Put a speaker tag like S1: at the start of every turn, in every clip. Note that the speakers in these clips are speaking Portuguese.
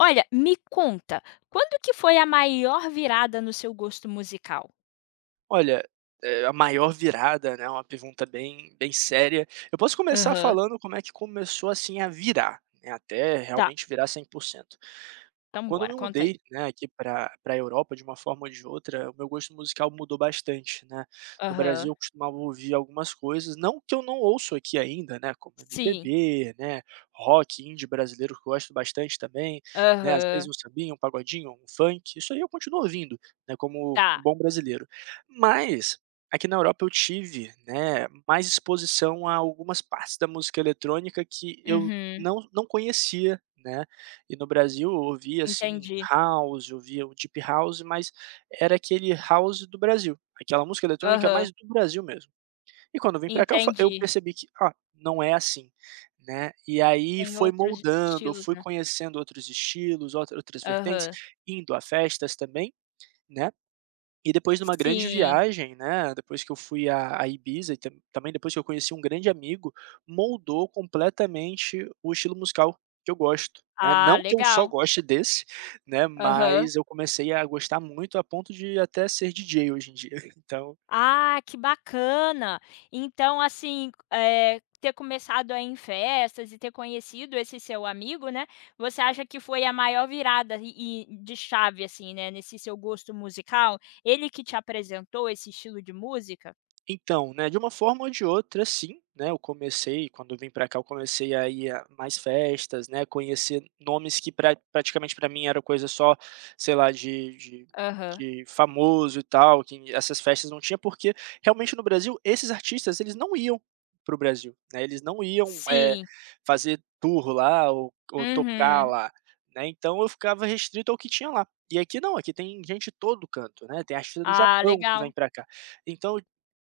S1: Olha, me conta, quando que foi a maior virada no seu gosto musical?
S2: Olha, a maior virada, né, uma pergunta bem séria. Eu posso começar
S1: Aham.
S2: falando como é que começou, assim, a virar, né, até
S1: Tá,
S2: realmente virar 100%.
S1: então
S2: Quando eu
S1: bora,
S2: me
S1: conta aí.
S2: mudei, né, aqui para a Europa, de uma forma ou de outra, o meu gosto musical mudou bastante, né. No
S1: Aham.
S2: Brasil eu costumava ouvir algumas coisas, não que eu não ouço aqui ainda, né, como
S1: Sim.
S2: MPB, né, rock, indie brasileiro que eu gosto bastante também, né, às vezes
S1: Aham.
S2: um sambinha, um pagodinho, um funk, isso aí eu continuo ouvindo, né, como um
S1: Tá.
S2: bom brasileiro. Mas, aqui na Europa eu tive, né, mais exposição a algumas partes da música eletrônica que eu
S1: Uhum.
S2: não conhecia, né. E no Brasil eu ouvia, assim,
S1: Entendi.
S2: house, eu ouvia o deep house, mas era aquele house do Brasil, aquela música eletrônica
S1: Aham.
S2: mais do Brasil mesmo. E quando eu vim para cá eu fa eu
S1: Entendi.
S2: percebi que: "Ah, não é assim", né. E aí
S1: Tem
S2: foi
S1: outros
S2: moldando, eu
S1: estilos,
S2: fui
S1: né.
S2: conhecendo outros estilos, outras vertentes,
S1: Aham.
S2: indo a festas também, né. E depois de uma grande
S1: Sim.
S2: viagem, né, depois que eu fui a Ibiza e também depois que eu conheci um grande amigo, moldou completamente o estilo musical que eu gosto, né.
S1: Ah,
S2: Não que eu só
S1: legal.
S2: goste desse, né,
S1: Aham.
S2: mas eu comecei a gostar muito a ponto de até ser DJ hoje em dia, então
S1: Ah, que bacana! Então, assim, ter começado a ir em festas e ter conhecido esse seu amigo, né, você acha que foi a maior virada e de chave, assim, né, nesse seu gosto musical? Ele que te apresentou esse estilo de música?
S2: Então, né, de uma forma ou de outra, sim, né, eu comecei quando eu vim para cá, eu comecei a ir a mais festas, né, conhecer nomes que praticamente para mim era coisa só, sei lá, de
S1: Aham.
S2: de famoso e tal, que essas festas não tinha, porque realmente no Brasil esses artistas eles não iam para o Brasil, né, eles não iam,
S1: Sim.
S2: fazer tour lá ou tocar
S1: Uhum.
S2: lá, né, então eu ficava restrito ao que tinha lá. E aqui não, aqui tem gente de todo canto, né, tem artista do
S1: Ah,
S2: Japão que
S1: legal.
S2: vem para cá. Então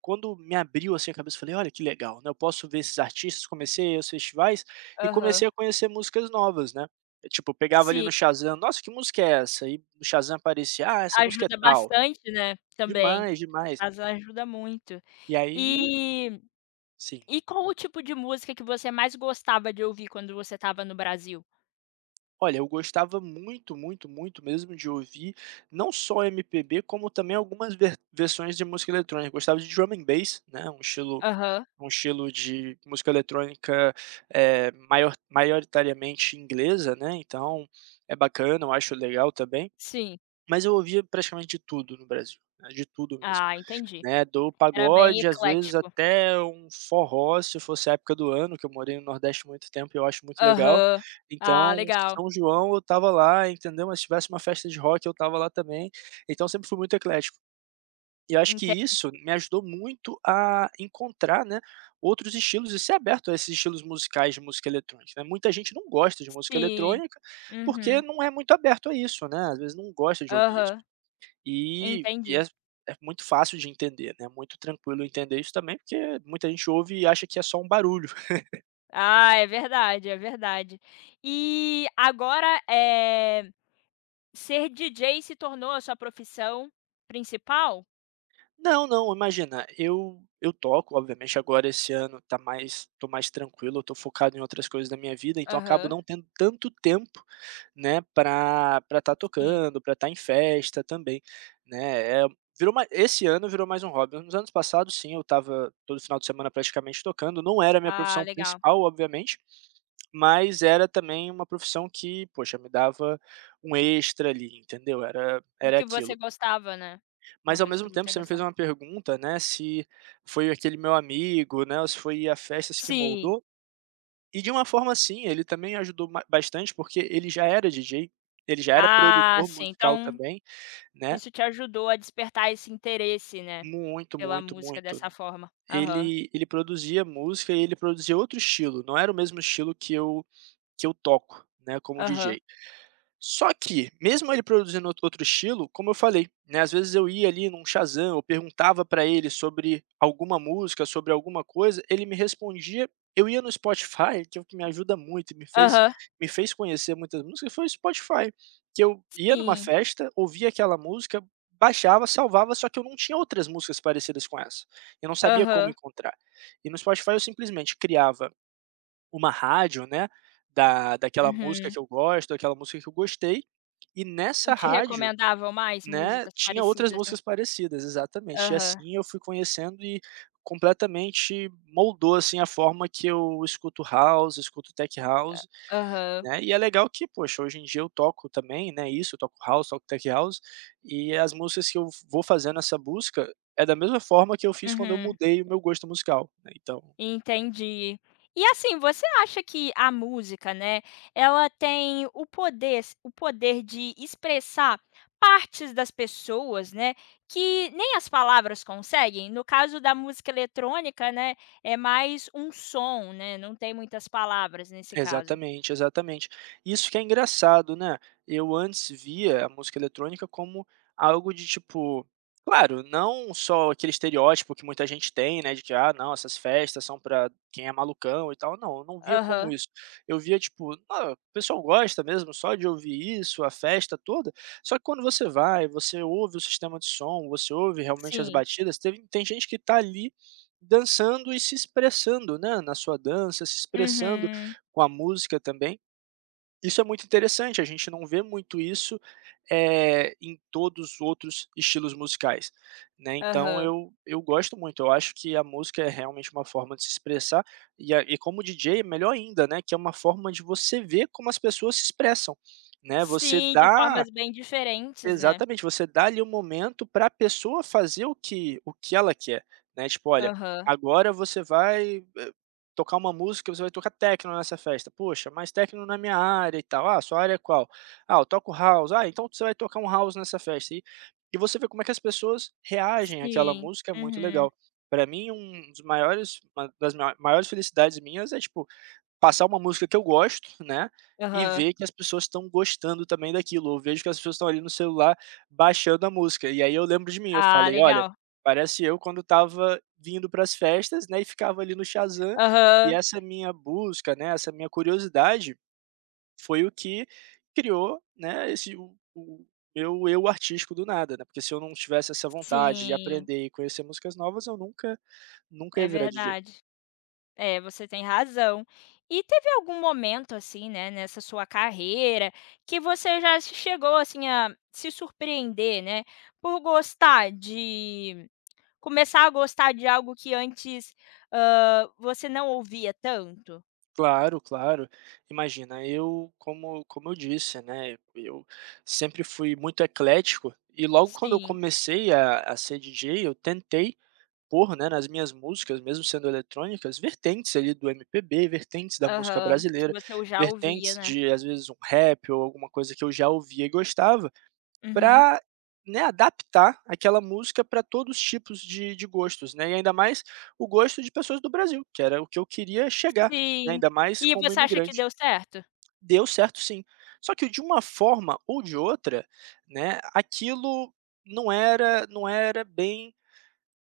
S2: quando me abriu, assim, a cabeça, eu falei: "Olha, que legal, né, eu posso ver esses artistas", comecei a ir aos festivais e
S1: Aham.
S2: comecei a conhecer músicas novas, né. Eu, tipo, eu pegava ali
S1: Sim,
S2: no Shazam: "Nossa, que música é essa?" E no Shazam aparecia: "Ah, essa música é
S1: ajuda
S2: tal".
S1: bastante, né, também.
S2: Demais, demais.
S1: Caso ajuda muito.
S2: E aí
S1: E
S2: sim.
S1: E qual o tipo de música que você mais gostava de ouvir quando você estava no Brasil?
S2: Olha, eu gostava muito, muito, muito mesmo de ouvir não só MPB, como também algumas versões de música eletrônica. Eu gostava de drum and bass, né,
S1: Aham,
S2: um estilo de música eletrônica, maioritariamente inglesa, né, então é bacana, eu acho legal também.
S1: sim.
S2: Mas eu ouvia praticamente de tudo no Brasil, né, de tudo mesmo,
S1: Ah, entendi.
S2: né, do
S1: Era bem
S2: pagode, às vezes
S1: eclético.
S2: até um forró, se fosse a época do ano, que eu morei no Nordeste muito tempo e eu acho muito legal.
S1: Aham. Ah,
S2: Então,
S1: legal.
S2: São João eu tava lá, entendeu, mas se tivesse uma festa de rock eu tava lá também, então sempre fui muito eclético. E eu acho que
S1: Enten
S2: isso me ajudou muito a encontrar, né, outros estilos e ser aberto a esses estilos musicais de música eletrônica, né. Muita gente não gosta de música
S1: Sim.
S2: eletrônica, porque
S1: Uhum.
S2: não é muito aberto a isso, né, às vezes não gosta de ouvir isso.
S1: Aham,
S2: E
S1: entendi.
S2: é muito fácil de entender, né, é muito tranquilo entender isso também, porque muita gente ouve e acha que é só um barulho.
S1: Ah, é verdade, é verdade. E agora, ser DJ se tornou a sua profissão principal?
S2: Não, não, imagina, eu toco, obviamente agora esse ano tá mais tô mais tranquilo, eu tô focado em outras coisas da minha vida, então acabo
S1: Aham,
S2: não tendo tanto tempo, né, pra para estar
S1: sim.
S2: tocando, pra estar em festa também, né, virou mais. Esse ano virou mais um hobby. Nos anos passados sim, eu estava todo final de semana praticamente tocando, não era a minha
S1: Ah,
S2: profissão
S1: legal.
S2: principal, obviamente, mas era também uma profissão que, poxa, me dava um extra ali, entendeu, era
S1: E
S2: era
S1: que você
S2: aquilo.
S1: gostava, né. Uma
S2: Mas ao
S1: coisa que
S2: mesmo tempo
S1: você
S2: você me fez
S1: gostava.
S2: uma pergunta, né, se foi aquele meu amigo, né, ou se foi a festas que
S1: Sim.
S2: moldou, e de uma forma sim, ele também ajudou ma bastante, porque ele já era DJ, ele já era
S1: Ah,
S2: produtor
S1: sim,
S2: musical
S1: então
S2: também, né,
S1: isso te ajudou a despertar esse interesse, né,
S2: muito,
S1: pela
S2: muito,
S1: música
S2: muito.
S1: dessa forma. Aham,
S2: Ele produzia música e ele produzia outro estilo, não era o mesmo estilo que eu toco, né, como
S1: aham,
S2: DJ. Só que, mesmo ele produzindo outro estilo, como eu falei, né, às vezes eu ia ali num Shazam, eu perguntava pra ele sobre alguma música, sobre alguma coisa, ele me respondia. Eu ia no Spotify, que é o que me ajuda muito e
S1: aham,
S2: me fez conhecer muitas músicas, foi o Spotify, que eu ia numa
S1: sim,
S2: festa, ouvia aquela música, baixava, salvava, só que eu não tinha outras músicas parecidas com essa. Eu não sabia como
S1: aham,
S2: encontrar. E no Spotify eu simplesmente criava uma rádio, né, da daquela música
S1: uhum.
S2: que eu gosto, daquela música que eu gostei, e
S1: E
S2: nessa
S1: te
S2: rádio,
S1: recomendavam mais
S2: né,
S1: músicas
S2: tinha outras
S1: parecidas, né?
S2: músicas parecidas, exatamente. E
S1: Aham,
S2: assim eu fui conhecendo e completamente moldou, assim, a forma que eu escuto house, escuto tech
S1: a
S2: house,
S1: aham,
S2: né. E é legal que, poxa, hoje em dia eu toco também, né, isso, eu toco house, toco tech house, e as músicas que eu vou fazendo essa busca, é da mesma forma que eu fiz quando eu
S1: uhum.
S2: mudei o meu gosto musical, né, então
S1: Entendi. E assim, você acha que a música, né, ela tem o poder de expressar partes das pessoas, né, que nem as palavras conseguem? No caso da música eletrônica, né, é mais um som, né, não tem muitas palavras nesse caso.
S2: exatamente, exatamente. Isso que é engraçado, né, eu antes via a música eletrônica como algo de tipo claro, não só aquele estereótipo que muita gente tem, né, de que: "Ah, não, essas festas são pra quem é malucão e tal". Não, eu não via como
S1: Aham,
S2: isso. Eu via tipo: "Ah, o pessoal gosta mesmo só de ouvir isso, a festa toda". Só que quando você vai, você ouve o sistema de som, você ouve realmente as
S1: sim.
S2: batidas, teve tem gente que tá ali dançando e se expressando, né, na sua dança, se expressando
S1: Uhum.
S2: com a música também. Isso é muito interessante, a gente não vê muito isso, em todos os outros estilos musicais, né, então
S1: Aham.
S2: eu gosto muito, eu acho que a música é realmente uma forma de se expressar, e como DJ melhor ainda, né, que é uma forma de você ver como as pessoas se expressam, né, você
S1: Sim, de
S2: dá
S1: formas bem diferentes, né.
S2: exatamente, você dá ali um momento para a pessoa fazer o que ela quer, né, tipo: "Olha,
S1: Aham.
S2: agora você vai, tocar uma música, você vai tocar techno nessa festa". "Poxa, mas techno na minha área e tal". "Ah, sua área é qual?". "Ah, eu toco house". "Ah, então você vai tocar um house nessa festa". E você vê como é que as pessoas reagem àquela
S1: Sim.
S2: música, é muito
S1: Uhum.
S2: legal. Para mim, um dos maiores uma das maiores felicidades minhas é tipo, passar uma música que eu gosto, né, e
S1: Aham.
S2: ver que as pessoas estão gostando também daquilo, ou vejo que as pessoas estão ali no celular baixando a música. E aí eu lembro de mim, eu
S1: Ah,
S2: falei: "Olha,
S1: legal.
S2: parece eu quando estava vindo para as festas, né, e ficava ali no Shazam". E
S1: Aham.
S2: essa minha busca, né, essa minha curiosidade foi o que criou, né, esse o meu eu artístico do nada, né, porque se eu não tivesse essa vontade de
S1: Sim,
S2: aprender e conhecer músicas novas, eu nunca ia
S1: é
S2: virar DJ.
S1: verdade. É, você tem razão. E teve algum momento, assim, né, nessa sua carreira, que você já se chegou, assim, a se surpreender, né, por gostar de começar a gostar de algo que antes, você não ouvia tanto?
S2: Claro, claro. Imagina, eu, como eu disse, né, eu sempre fui muito eclético e logo quando eu
S1: Sim.
S2: comecei a ser DJ, eu tentei pôr, né, nas minhas músicas, mesmo sendo eletrônicas, vertentes ali do MPB, vertentes da música
S1: Aham. Que
S2: brasileira,
S1: você já ouvia,
S2: vertentes
S1: né.
S2: de, às vezes, um rap ou alguma coisa que eu já ouvia e gostava,
S1: Uhum.
S2: para né, adaptar aquela música para todos os tipos de gostos, né, e ainda mais o gosto de pessoas do Brasil, que era o que eu queria chegar, né,
S1: Sim.
S2: ainda mais
S1: E
S2: como
S1: você acha que
S2: imigrante.
S1: deu certo?
S2: Deu certo sim. Só que de uma forma ou de outra, né, aquilo não era bem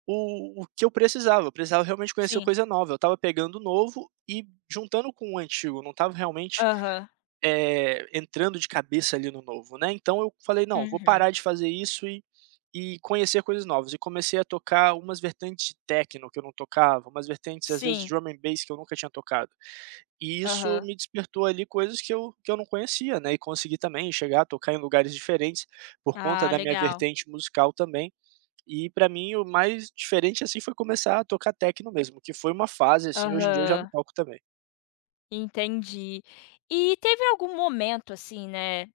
S2: o que eu precisava realmente conhecer
S1: Sim.
S2: coisa nova, eu estava pegando o novo e juntando com o antigo. Eu não estava realmente
S1: Aham.
S2: entrando de cabeça ali no novo, né, então eu falei: "Não, vou
S1: Uhum.
S2: parar de fazer isso e conhecer coisas novas", e comecei a tocar umas vertentes de techno que eu não tocava, umas vertentes, às vezes, de
S1: Sim.
S2: drum and bass que eu nunca tinha tocado. E isso
S1: Aham.
S2: me despertou ali coisas que eu não conhecia, né, e consegui também chegar a tocar em lugares diferentes, por conta
S1: Ah,
S2: da minha
S1: legal.
S2: vertente musical também. E pra mim o mais diferente, assim, foi começar a tocar techno mesmo, que foi uma fase, assim, hoje em dia eu já não
S1: Aham,
S2: toco também.
S1: entendi. E teve algum momento, assim, né,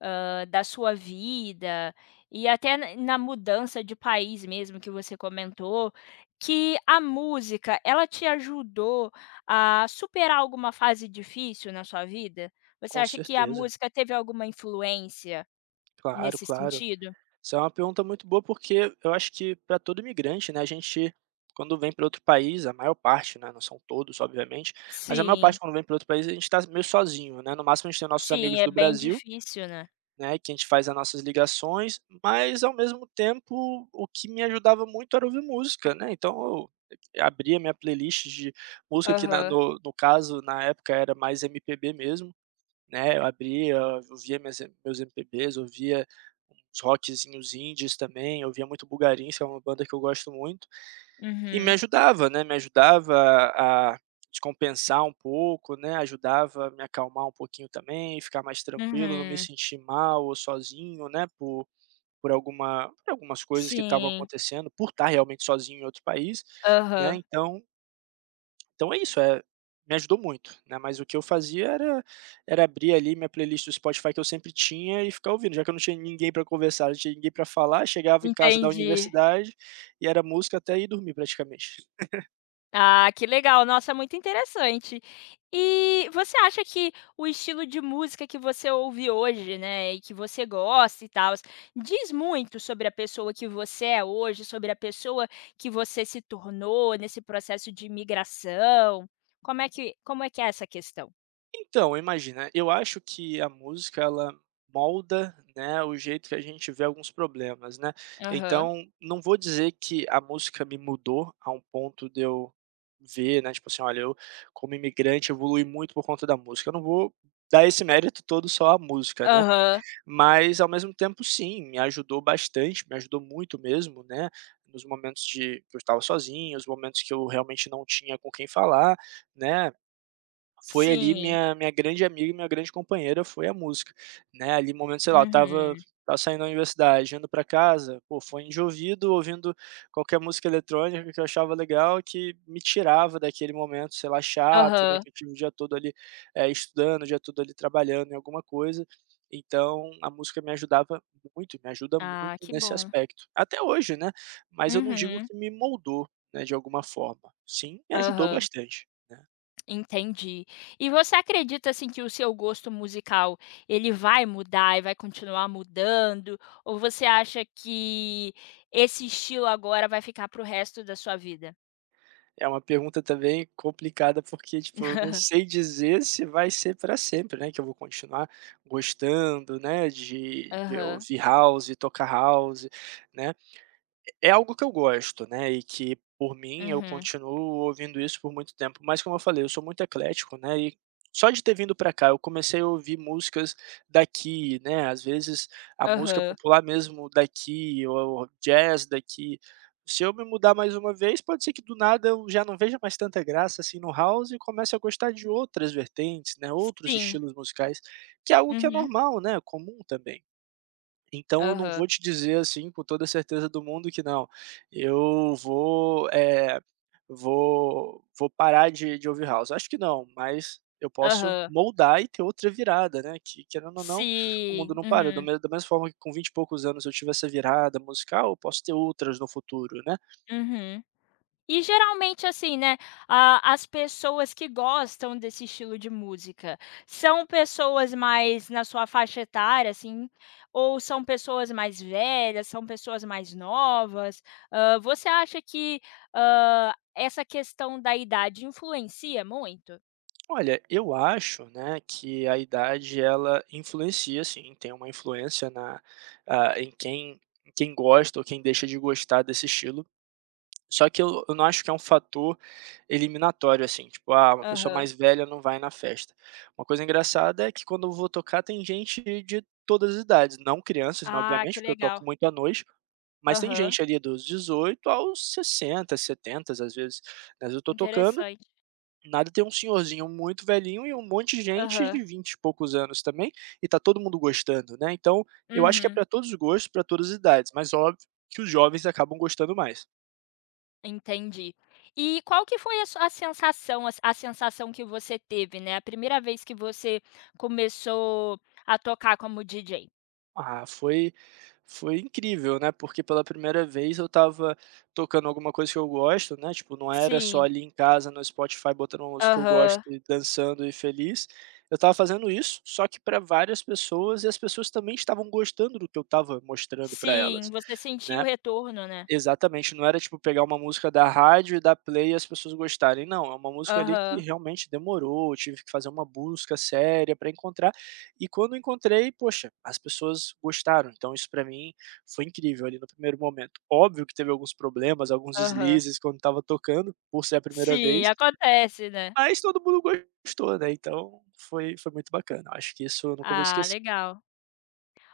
S1: da sua vida e até na mudança de país mesmo que você comentou, que a música ela te ajudou a superar alguma fase difícil na sua vida? Você
S2: Com
S1: acha que a
S2: certeza,
S1: música teve alguma influência
S2: claro,
S1: nesse
S2: claro.
S1: sentido?
S2: Isso é uma pergunta muito boa, porque eu acho que para todo imigrante, né, a gente quando vem para outro país, a maior parte, né, não são todos, obviamente, mas a maior
S1: Sim,
S2: parte quando vem para outro país, a gente está meio sozinho, né? No máximo a gente tem nossos
S1: sim,
S2: amigos
S1: é
S2: do
S1: bem
S2: Brasil,
S1: difícil, né.
S2: né, que a gente faz as nossas ligações, mas ao mesmo tempo o que me ajudava muito era ouvir música, né? Então eu abria minha playlist de música que na,
S1: Aham.
S2: no, no caso, na época era mais MPB mesmo, né? Eu abria, ouvia meus MPBs, ouvia uns rockzinhos indies também, eu ouvia muito Bulgari,ns que é uma banda que eu gosto muito, e me
S1: Uhum,
S2: ajudava, né, me ajudava a descompensar um pouco, né, ajudava a me acalmar um pouquinho também, ficar mais tranquilo, não me
S1: uhum.
S2: sentir mal ou sozinho, né, por algumas coisas que estavam
S1: Sim,
S2: acontecendo, por estar realmente sozinho em outro país, né,
S1: aham.
S2: então é isso, me ajudou muito, né, mas o que eu fazia era abrir ali minha playlist do Spotify que eu sempre tinha e ficar ouvindo, já que eu não tinha ninguém para conversar, não tinha ninguém para falar, chegava em casa da
S1: Entendi.
S2: universidade e era música até ir dormir praticamente.
S1: Ah, que legal, nossa, muito interessante. E você acha que o estilo de música que você ouve hoje, né, e que você gosta e tal, diz muito sobre a pessoa que você é hoje, sobre a pessoa que você se tornou nesse processo de imigração? Como é que é essa questão?
S2: Então, imagina, eu acho que a música ela molda, né, o jeito que a gente vê alguns problemas, né.
S1: Aham.
S2: Então, não vou dizer que a música me mudou a um ponto de eu ver, né, tipo assim: "Olha, eu como imigrante evolui muito por conta da música". Eu não vou dar esse mérito todo só à música, né.
S1: Aham.
S2: Mas, ao mesmo tempo, sim, me ajudou bastante, me ajudou muito mesmo, né, nos momentos de que eu estava sozinho, os momentos que eu realmente não tinha com quem falar, né. Foi ali
S1: Sim.
S2: minha grande companheira foi a música, né, ali momento, sei lá, eu estava
S1: Uhum.
S2: estava saindo da universidade, indo para casa, pô, fone de ouvido, ouvindo qualquer música eletrônica que eu achava legal, que me tirava daquele momento, sei lá, chato, né,
S1: Aham.
S2: que eu tive o dia todo ali, estudando, o dia todo ali trabalhando em alguma coisa. Então a música me ajudava muito, me ajuda
S1: Ah,
S2: muito
S1: que
S2: nesse
S1: bom.
S2: aspecto. Até hoje, né, mas eu não digo
S1: Uhum.
S2: que me moldou, né, de alguma forma. Sim, me ajudou
S1: Aham.
S2: bastante, né.
S1: Entendi. E você acredita, assim, que o seu gosto musical, ele vai mudar e vai continuar mudando? Ou você acha que esse estilo agora vai ficar para o resto da sua vida?
S2: É uma pergunta também complicada, porque, tipo, eu não sei dizer se vai ser para sempre, né, que eu vou continuar gostando, né, de
S1: Aham,
S2: ouvir house, tocar house, né. É algo que eu gosto, né, e que por mim eu
S1: uhum,
S2: continuo ouvindo isso por muito tempo, mas como eu falei, eu sou muito eclético, né, e só de ter vindo pra cá eu comecei a ouvir músicas daqui, né, às vezes a música
S1: aham.
S2: popular mesmo daqui ou jazz daqui. Se eu me mudar mais uma vez, pode ser que do nada eu já não veja mais tanta graça, assim, no house e comece a gostar de outras vertentes, né, outros
S1: Sim.
S2: estilos musicais, que é algo que é
S1: Uhum.
S2: normal, né, comum também. Então eu não
S1: Aham,
S2: vou te dizer, assim, com toda a certeza do mundo que não, eu vou, eh, vou vou parar de ouvir house, acho que não, mas eu posso
S1: aham.
S2: moldar e ter outra virada, né, que querendo ou não, o mundo
S1: Sim.
S2: não para, do
S1: Uhum,
S2: me da mesma forma que com 20 e poucos anos eu tive essa virada musical, eu posso ter outras no futuro, né.
S1: uhum. E geralmente assim, né, a as pessoas que gostam desse estilo de música, são pessoas mais na sua faixa etária, assim, ou são pessoas mais velhas, são pessoas mais novas? Você acha que, essa questão da idade influencia muito?
S2: Olha, eu acho, né, que a idade ela influencia sim, tem uma influência na em quem gosta ou quem deixa de gostar desse estilo. Só que eu não acho que é um fator eliminatório, assim, tipo: "Ah, uma pessoa
S1: Aham.
S2: mais velha não vai na festa". Uma coisa engraçada é que quando eu vou tocar tem gente de todas as idades, não crianças, né,
S1: Ah,
S2: obviamente,
S1: que
S2: porque eu
S1: legal.
S2: toco muito à noite, mas tem
S1: Aham,
S2: gente ali dos 18 aos 60, 70, às vezes, mas eu tô tocando,
S1: interessante.
S2: nada, tem um senhorzinho muito velhinho e um monte de gente
S1: Aham.
S2: de 20 e poucos anos também, e tá todo mundo gostando, né, então eu acho que é
S1: Uhum.
S2: para todos os gostos, para todas as idades, mas óbvio que os jovens acabam gostando mais.
S1: Entendi. E qual que foi a su a sensação que você teve, né, a primeira vez que você começou a tocar como DJ?
S2: Ah, foi incrível, né, porque pela primeira vez eu estava tocando alguma coisa que eu gosto, né, tipo, não era só
S1: Sim.
S2: ali em casa no Spotify botando uma música que eu gosto
S1: Aham.
S2: e dançando e feliz. Eu estava fazendo isso, só que para várias pessoas e as pessoas também estavam gostando do que eu estava mostrando para
S1: Sim,
S2: elas,
S1: você sentiu o
S2: né.
S1: retorno, né.
S2: Exatamente, não era tipo pegar uma música da rádio e dar play e as pessoas gostarem, não, é uma música ali que
S1: Aham,
S2: realmente demorou, eu tive que fazer uma busca séria para encontrar, e quando encontrei, poxa, as pessoas gostaram, então isso para mim foi incrível ali no primeiro momento. Óbvio que teve alguns problemas, alguns
S1: aham.
S2: deslizes quando estava tocando, por ser a primeira
S1: Sim,
S2: vez,
S1: acontece, né.
S2: mas todo mundo gostou, né, então foi muito bacana, acho que isso eu nunca vou
S1: Ah,
S2: esquecer.
S1: legal.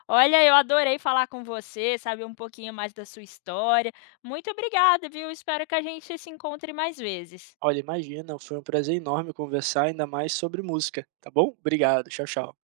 S1: Olha, eu adorei falar com você, saber um pouquinho mais da sua história. Muito obrigada, viu. Espero que a gente se encontre mais vezes.
S2: Olha, imagina, foi um prazer enorme conversar, ainda mais sobre música, tá bom? Obrigado, tchau, tchau.